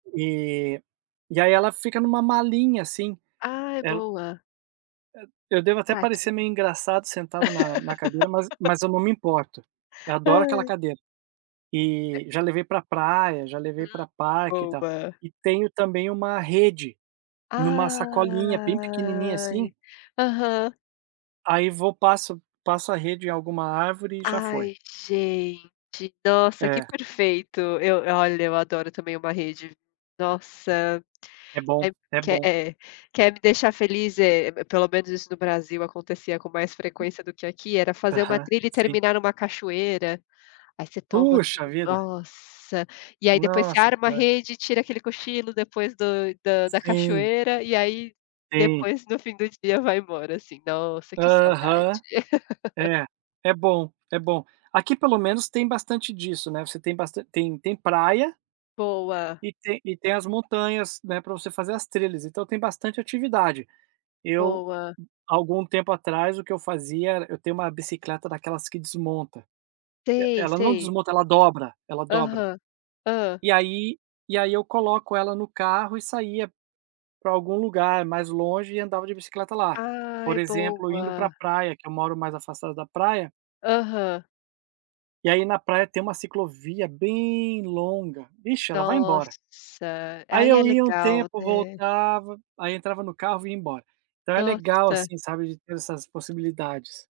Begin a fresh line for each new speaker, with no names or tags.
E e aí ela fica numa malinha assim,
Ah é
ela
boa.
Eu devo até parecer
Prático.
meio engraçado sentado na na cadeira, mas mas eu não me importo, eu adoro aquela
Ai.
cadeira. E já levei pra praia, já levei
Hum,
pra parque e tal.
boa.
E tenho também uma rede, numa sacolinha bem pequenininha assim
Ai aham.
Aí vou passo, passo a rede em alguma árvore e já foi.
Ai gente, nossa que
É.
perfeito, eu olha eu adoro também uma rede, nossa,
É bom, é
quer
bom.
É, quer me deixar feliz é pelo menos isso no Brasil acontecia com mais frequência do que aqui, era fazer uma
Aham,
trilha e
sim.
terminar numa cachoeira, aí você toma
Puxa
aquele
vida.
nossa, e aí depois você
Nossa que.
arma a
[unintelligible]
rede e tira aquele cochilo depois do da da
Sim.
cachoeira e aí
Sim.
depois no fim do dia vai embora, assim, nossa que saudade.
Aham. É. É bom, é bom. Aqui pelo menos tem bastante disso, né, você tem bastan tem tem praia
Boa.
e tem tem as montanhas, né, pra você fazer as trilhas. Então tem bastante atividade. Eu,
Boa.
algum tempo atrás, o que eu fazia era eu tenho uma bicicleta daquelas que desmonta. E
Sei,
ela não
sei.
desmonta, ela dobra, ela dobra.
Aham, hã?
E aí e aí eu coloco ela no carro e saía pra algum lugar mais longe e andava de bicicleta lá.
Ai,
Por exemplo, indo pra
boa.
praia, que eu moro mais afastado da praia
Aham.
E aí na praia tem uma ciclovia bem longa, vixe, ela vai embora.
Nossa,
Aí
aí é
eu ia um
legal,
tempo,
né?
voltava, aí entrava no carro vinha embora. Então é legal
Nossa.
assim, sabe, de ter essas possibilidades.